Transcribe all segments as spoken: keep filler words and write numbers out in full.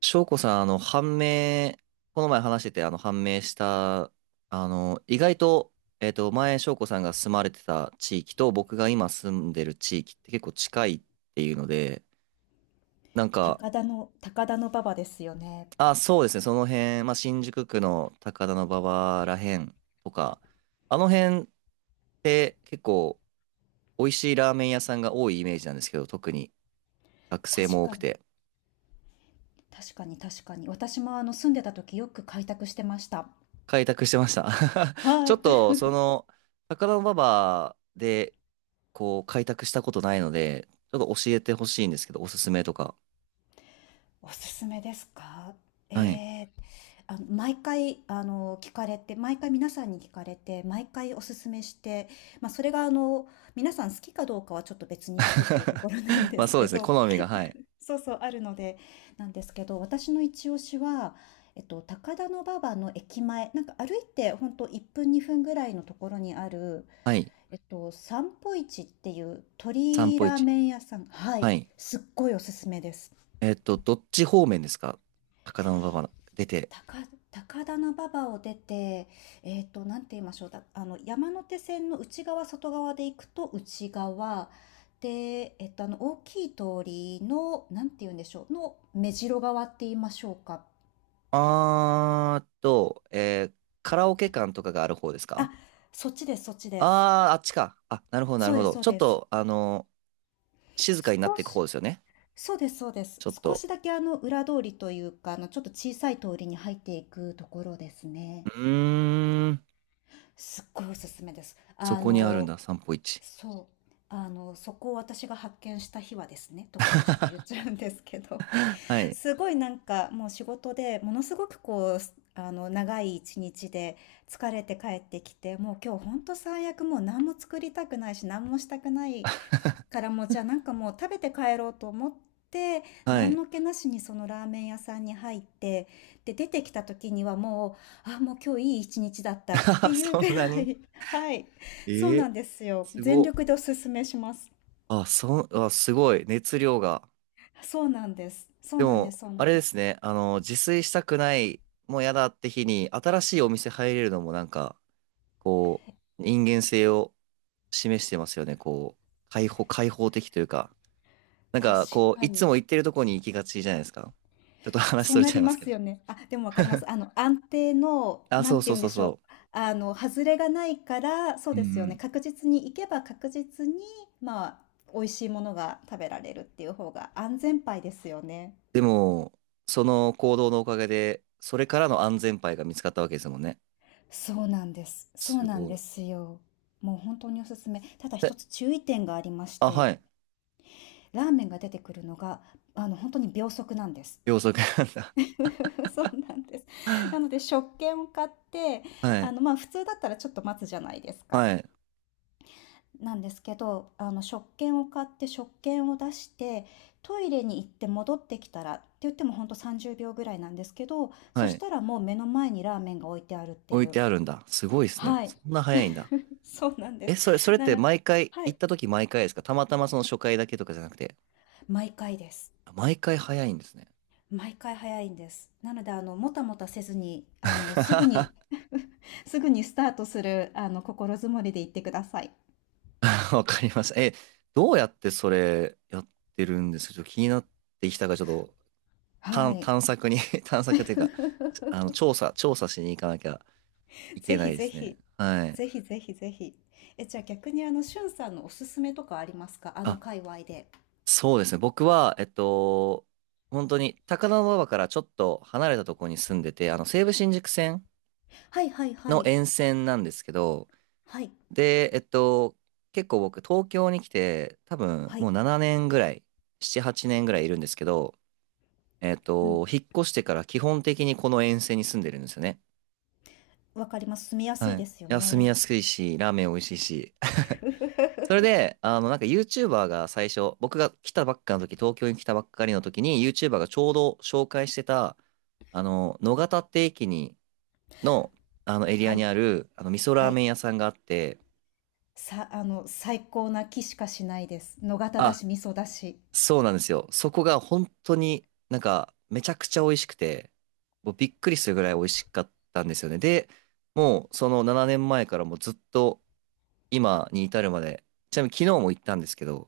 翔子さん、あの、判明、この前話してて、あの、判明した、あの、意外と、えっと、前、翔子さんが住まれてた地域と、僕が今住んでる地域って結構近いっていうので、なんか、高田の、高田の馬場ですよね。あ、そうですね、その辺、まあ、新宿区の高田馬場らへんとか、あの辺って結構、美味しいラーメン屋さんが多いイメージなんですけど、特に学生確も多かくに、て、確かに、確かに。私もあの住んでた時よく開拓してました。開拓してました。ちはょっい。と、その、高田馬場で、こう、開拓したことないので、ちょっと教えてほしいんですけど、おすすめとか。おすすめですか？えはい。ー、あの、毎回、あの、聞かれて、毎回皆さんに聞かれて、毎回おすすめして、まあ、それが、あの、皆さん好きかどうかはちょっと別にしてっていうとこ ろなんでまあすそうけですね、ど、好みが、はい。そうそう、あるので、なんですけど、私の一押しは、えっと、高田馬場の駅前、なんか歩いてほんといっぷんにふんぐらいのところにある、はい。えっと、散歩市っていう散鳥歩ラー市。メン屋さん。はい。はい。すっごいおすすめです。えっと、どっち方面ですか？高田馬場出て。高、高田馬場を出て、えっと、なんて言いましょう。だ、あの、山手線の内側、外側で行くと内側。で、えっと、あの、大きい通りの、なんて言うんでしょう。の目白側って言いましょうか。あーっと、えーカラオケ館とかがある方ですあ、か？そっちですそっちです。あー、あっちか。あ、なるほど、なそるうほですど。そうちょっです。と、あの静かになっ少ていく方し、ですよね。そうですそうです。ちょっ少と。しだけあの裏通りというか、あのちょっと小さい通りに入っていくところですうね。ーん、すっごいおすすめです。そあこにあるんの、だ、散歩市。そう。あの、そこを私が発見した日はですね、とかでちょっと言っちゃうんですけど、は い。すごいなんかもう仕事でものすごくこう、あの、長い一日で疲れて帰ってきて、もう今日ほんと最悪もう何も作りたくないし、何もしたくないからもうじゃあなんかもう食べて帰ろうと思って、は何い。の気なしにそのラーメン屋さんに入って、で出てきた時にはもうあ、もう今日いい一日だったって いうそぐんならにい。 はい、そうええなんですよ。す全ご。力でおすすめします。あ、そ、あ、すごい。熱量が。そうなんですそうでなんでも、すそうなあんれでですす。ね。あの、自炊したくない、もうやだって日に、新しいお店入れるのもなんか、こう、人間性を示してますよね。こう、開放、開放的というか。なん確か、こう、かいつに、も行ってるとこに行きがちじゃないですか。ちょっと話そうそれなちゃりいまますけすど。よね。あ、でもわかりま す。あの、安定の、あ、なそんうてそう言うんそでうしょう、そあの、外れがないから、そうう。うんうですよね、ん。確実に行けば確実に、まあ、美味しいものが食べられるっていう方が安全牌ですよね。でも、その行動のおかげで、それからの安全牌が見つかったわけですもんね。そうなんです。そうすなんごでい。すよ。もう本当におすすめ。ただ一つえ、注意点がありましあ、て、はい。ラーメンが出てくるのが、あの、本当に秒速なんです。秒速なんだ。そうなんです。なので 食券を買って、はあい、の、まあ普通だったらちょっと待つじゃないですか。はい、なんですけど、あの食券を買って食券を出して、トイレに行って戻ってきたらって言ってもほんとさんじゅうびょうぐらいなんですけど、そはしい。たらもう目の前にラーメンが置いてあるって置いいう。てあるんだ。すごいですね。はい、そんな早いんだ。そうなんでえ、す。それ、それっなての毎回、は行っい、た時毎回ですか？たまたまその初回だけとかじゃなくて、毎回です。あ、毎回早いんですね。毎回早いんです。なので、あの、もたもたせずに、あの、すぐに すぐにスタートする、あの、心づもりで行ってください。わかりました。え、どうやってそれやってるんですか？ちょっと気になってきたから、ちょっとは探、い。探索に 探索っていうか、あの、調査、調査しに行かなきゃいけぜないひでぜすね。ひ、はい。ぜひぜひぜひ。え、じゃあ逆にあの、しゅんさんのおすすめとかありますか？あのあ、界隈で。そうですね。僕は、えっと、本当に高田馬場からちょっと離れたところに住んでて、あの、西武新宿線はいはいはのい。沿線なんですけど、はい。で、えっと、結構僕、東京に来て、多分はい。もうななねんぐらい、しち、はちねんぐらいいるんですけど、えっうん。と、引っ越してから基本的にこの沿線に住んでるんですよね。わかります。住みやすはいい。いですよや住みね。やすいし、ラーメン美味しいし。それ で、あの、なんか YouTuber が最初、僕が来たばっかの時、東京に来たばっかりの時に、YouTuber がちょうど紹介してた、あの、野方って駅に、の、あのエリはアい。にある、あの、味噌はラーい。メン屋さんがあって、さ、あの、最高な気しかしないです。野方だあ、し、味噌だし。そうなんですよ。そこが本当になんか、めちゃくちゃ美味しくて、もうびっくりするぐらい美味しかったんですよね。で、もうそのななねんまえからもうずっと今に至るまで、ちなみに昨日も行ったんですけど、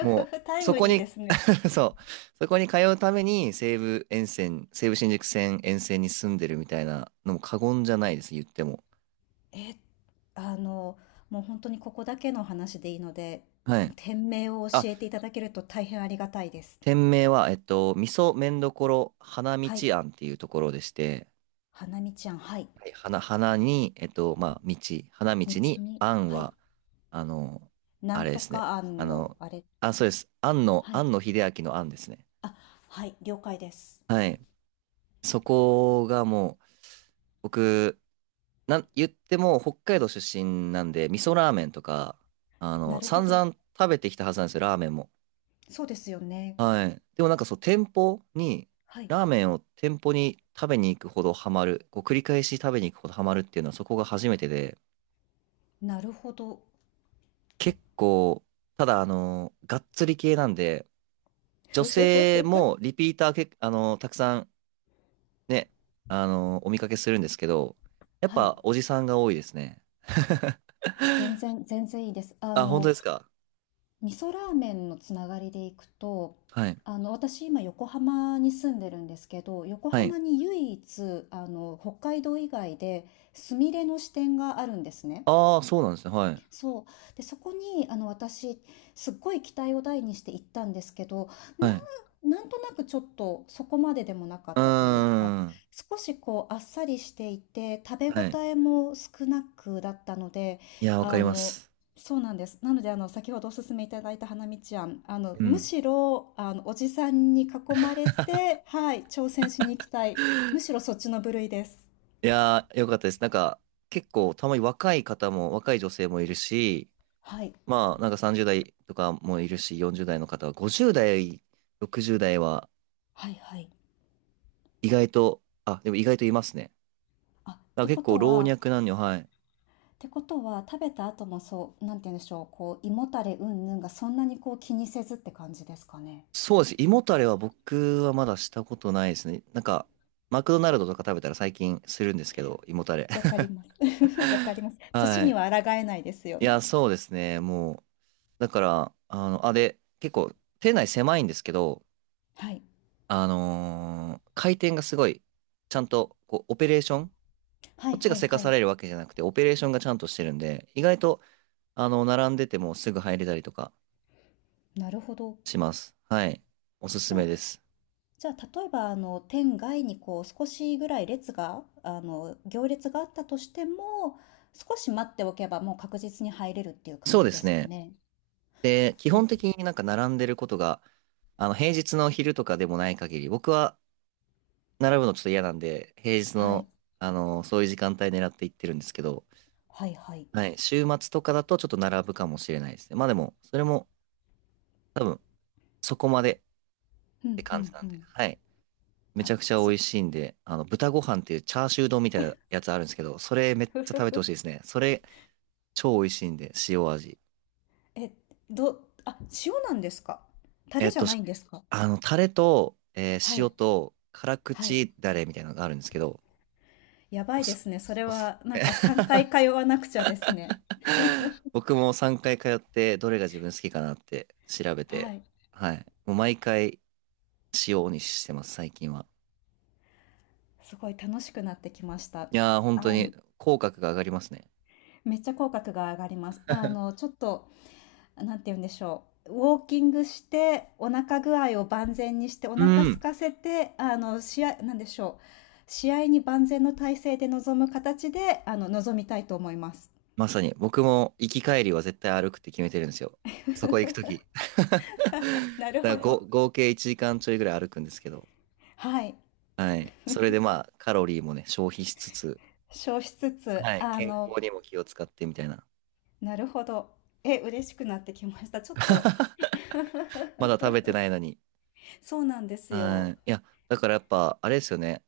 も タう、イそムこリーでに すね。そう、そこに通うために西武沿線、西武新宿線沿線に住んでるみたいなのも過言じゃないです、言っても。え、あの、もう本当にここだけの話でいいので、はい。店名をあ、教えていただけると大変ありがたいです。店名は、えっと、味噌麺どころ花道はい。庵っていうところでして、花見ちゃん、はい。はい花、花に、えっと、まあ、道、花道道にに、庵はい、は、あの、なあれんでとすね。かあ案の、の、あれ、あ、そうです。庵の、はい。庵野秀明の庵ですね。あ、はい、了解です。はい。そこがもう、僕、なん、言っても北海道出身なんで、味噌ラーメンとか、あなの、るほ散ど。々食べてきたはずなんですよ、ラーメンも。そうですよね。はい。でもなんかそう、店舗に、はい、ラーメンを店舗に食べに行くほどハマる、こう繰り返し食べに行くほどハマるっていうのはそこが初めてで、なるほど。結構、ただあの、がっつり系なんで、女ふふ、性もリピーターけ、あの、たくさんね、あの、お見かけするんですけど、やっはい、ぱおじさんが多いですね。全然、全然いいです。ああ、本当の、ですか。味噌ラーメンのつながりでいくと、はい。あの、私今横浜に住んでるんですけど、横はい。浜に唯一、あの、北海道以外で、スミレの支店があるんですね。ああ、そうなんですね。はい。そう。で、そこに、あの、私、すっごい期待を大にして行ったんですけど、はない。ん、なんとなくちょっとそこまででもなかうっーたというか、ん。少しこう、あっさりしていて、食べは応い。えも少なくだったので、いや、わかありまの、す。そうなんです。なので、あの、先ほどお勧めいただいた花道庵、あの、うむん。しろ、あの、おじさんに囲まれて、はい、挑戦しに行きたい。むしろそっちの部類です。いやー、よかったです。なんか、結構、たまに若い方も、若い女性もいるし、はい、まあ、なんかさんじゅうだい代とかもいるし、よんじゅうだい代の方は、ごじゅうだい代、ろくじゅうだい代は、はい、はい。意外と、あ、でも意外といますね。あ、っだからて結こ構、と老は、若男女、はい。ってことは食べた後もそう、なんて言うんでしょう、こう胃もたれうんぬんがそんなにこう気にせずって感じですかね。そうです。胃もたれは僕はまだしたことないですね。なんか、マクドナルドとか食べたら最近するんですけど、胃もたれ。わ かります。わかります。年はにい。は抗えないですよいや、ね。そうですね。もう、だから、あの、あ、で、結構、店内狭いんですけど、はい、あのー回転がすごい、ちゃんと、こう、オペレーション、こはっいちはがいせかはさい。れるわけじゃなくて、オペレーションがちゃんとしてるんで、意外と、あの、並んでてもすぐ入れたりとかなるほど。します。はい。おすすじゃめあ、です。じゃあ例えばあの店外にこう少しぐらい列があの行列があったとしても、少し待っておけばもう確実に入れるっていう感そうじでですすかね。ね。で、基本り的になんか並んでることが、あの、平日の昼とかでもない限り、僕は並ぶのちょっと嫌なんで、平日はの、い、あの、そういう時間帯狙って行ってるんですけど、はいはい。はい。週末とかだとちょっと並ぶかもしれないですね。まあでも、それも多分そこまでっうてんう感じんなうんで。ん。はい。めちあ、ゃくちゃそ美う。 味しいんで、あの、豚ご飯っていうチャーシュー丼みたいなやつあるんですけど、それめっちゃ食べてほしいで すね。それ超美味しいんで、塩味。え、どあ、塩なんですか？タえレっじゃと、なしいんですか？あの、タレと、えはー塩い、と辛はい。口ダレみたいなのがあるんですけど、やばおいです、すね。それおすすはなんめ かさんかい通わなくちゃですね。僕もさんかい通ってどれが自分好きかなって調べて、はい。はい。もう毎回塩にしてます、最近は。すごい楽しくなってきました。いやー、本あ当にの、口角が上がりますね。めっちゃ口角が上がります。あの、ちょっと、なんて言うんでしょう、ウォーキングして、お腹具合を万全にして、おう腹空ん。かせて、あの、試合なんでしょう、試合に万全の体制で臨む形で、あの、臨みたいと思います。まさに、僕も行き帰りは絶対歩くって決めてるんですよ。そこ行くとき。なるだからほごど。合計いちじかんちょいぐらい歩くんですけど、はい。はい。それでまあ、カロリーもね、消費しつつ、消しつつ、はい。あ健の、康にも気を使ってみたいな。なるほど。え、嬉しくなってきました。ちょっと まだ食べてな いのに。そうなんですはよ。い。いや、だからやっぱ、あれですよね。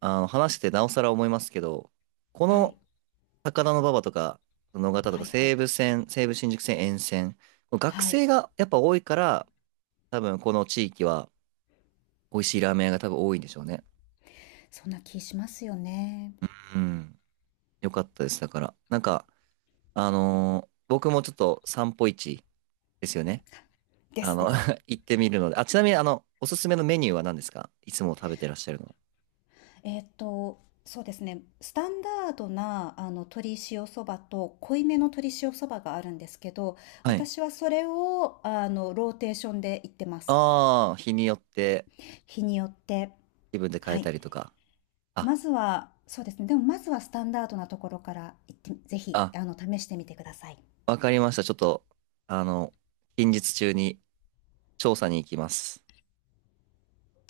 あの、話してなおさら思いますけど、こはのい。高田馬場とか、野方とはか、いはい。西武線、西武新宿線沿線、学はい、生がやっぱ多いから、多分この地域は美味しいラーメン屋が多分多いんでしょうね。そんな気しますよね。うん。よかったです。だから、なんか、あのー僕もちょっと散歩市ですよね。であすの です。行ってみるので。あ、ちなみに、あの、おすすめのメニューは何ですか？いつも食べてらっしゃるのは。えっーと、そうですね。スタンダードな、あの、鶏塩そばと濃いめの鶏塩そばがあるんですけど、はい。私はそれを、あの、ローテーションで行ってます。ああ、日によって日によって。気分で変はえい。たりとか。あまずは、そうですね。でもまずはスタンダードなところから行って、ぜひ、あ、あの、試してみてください。わかりました。ちょっと、あの、近日中に調査に行きます。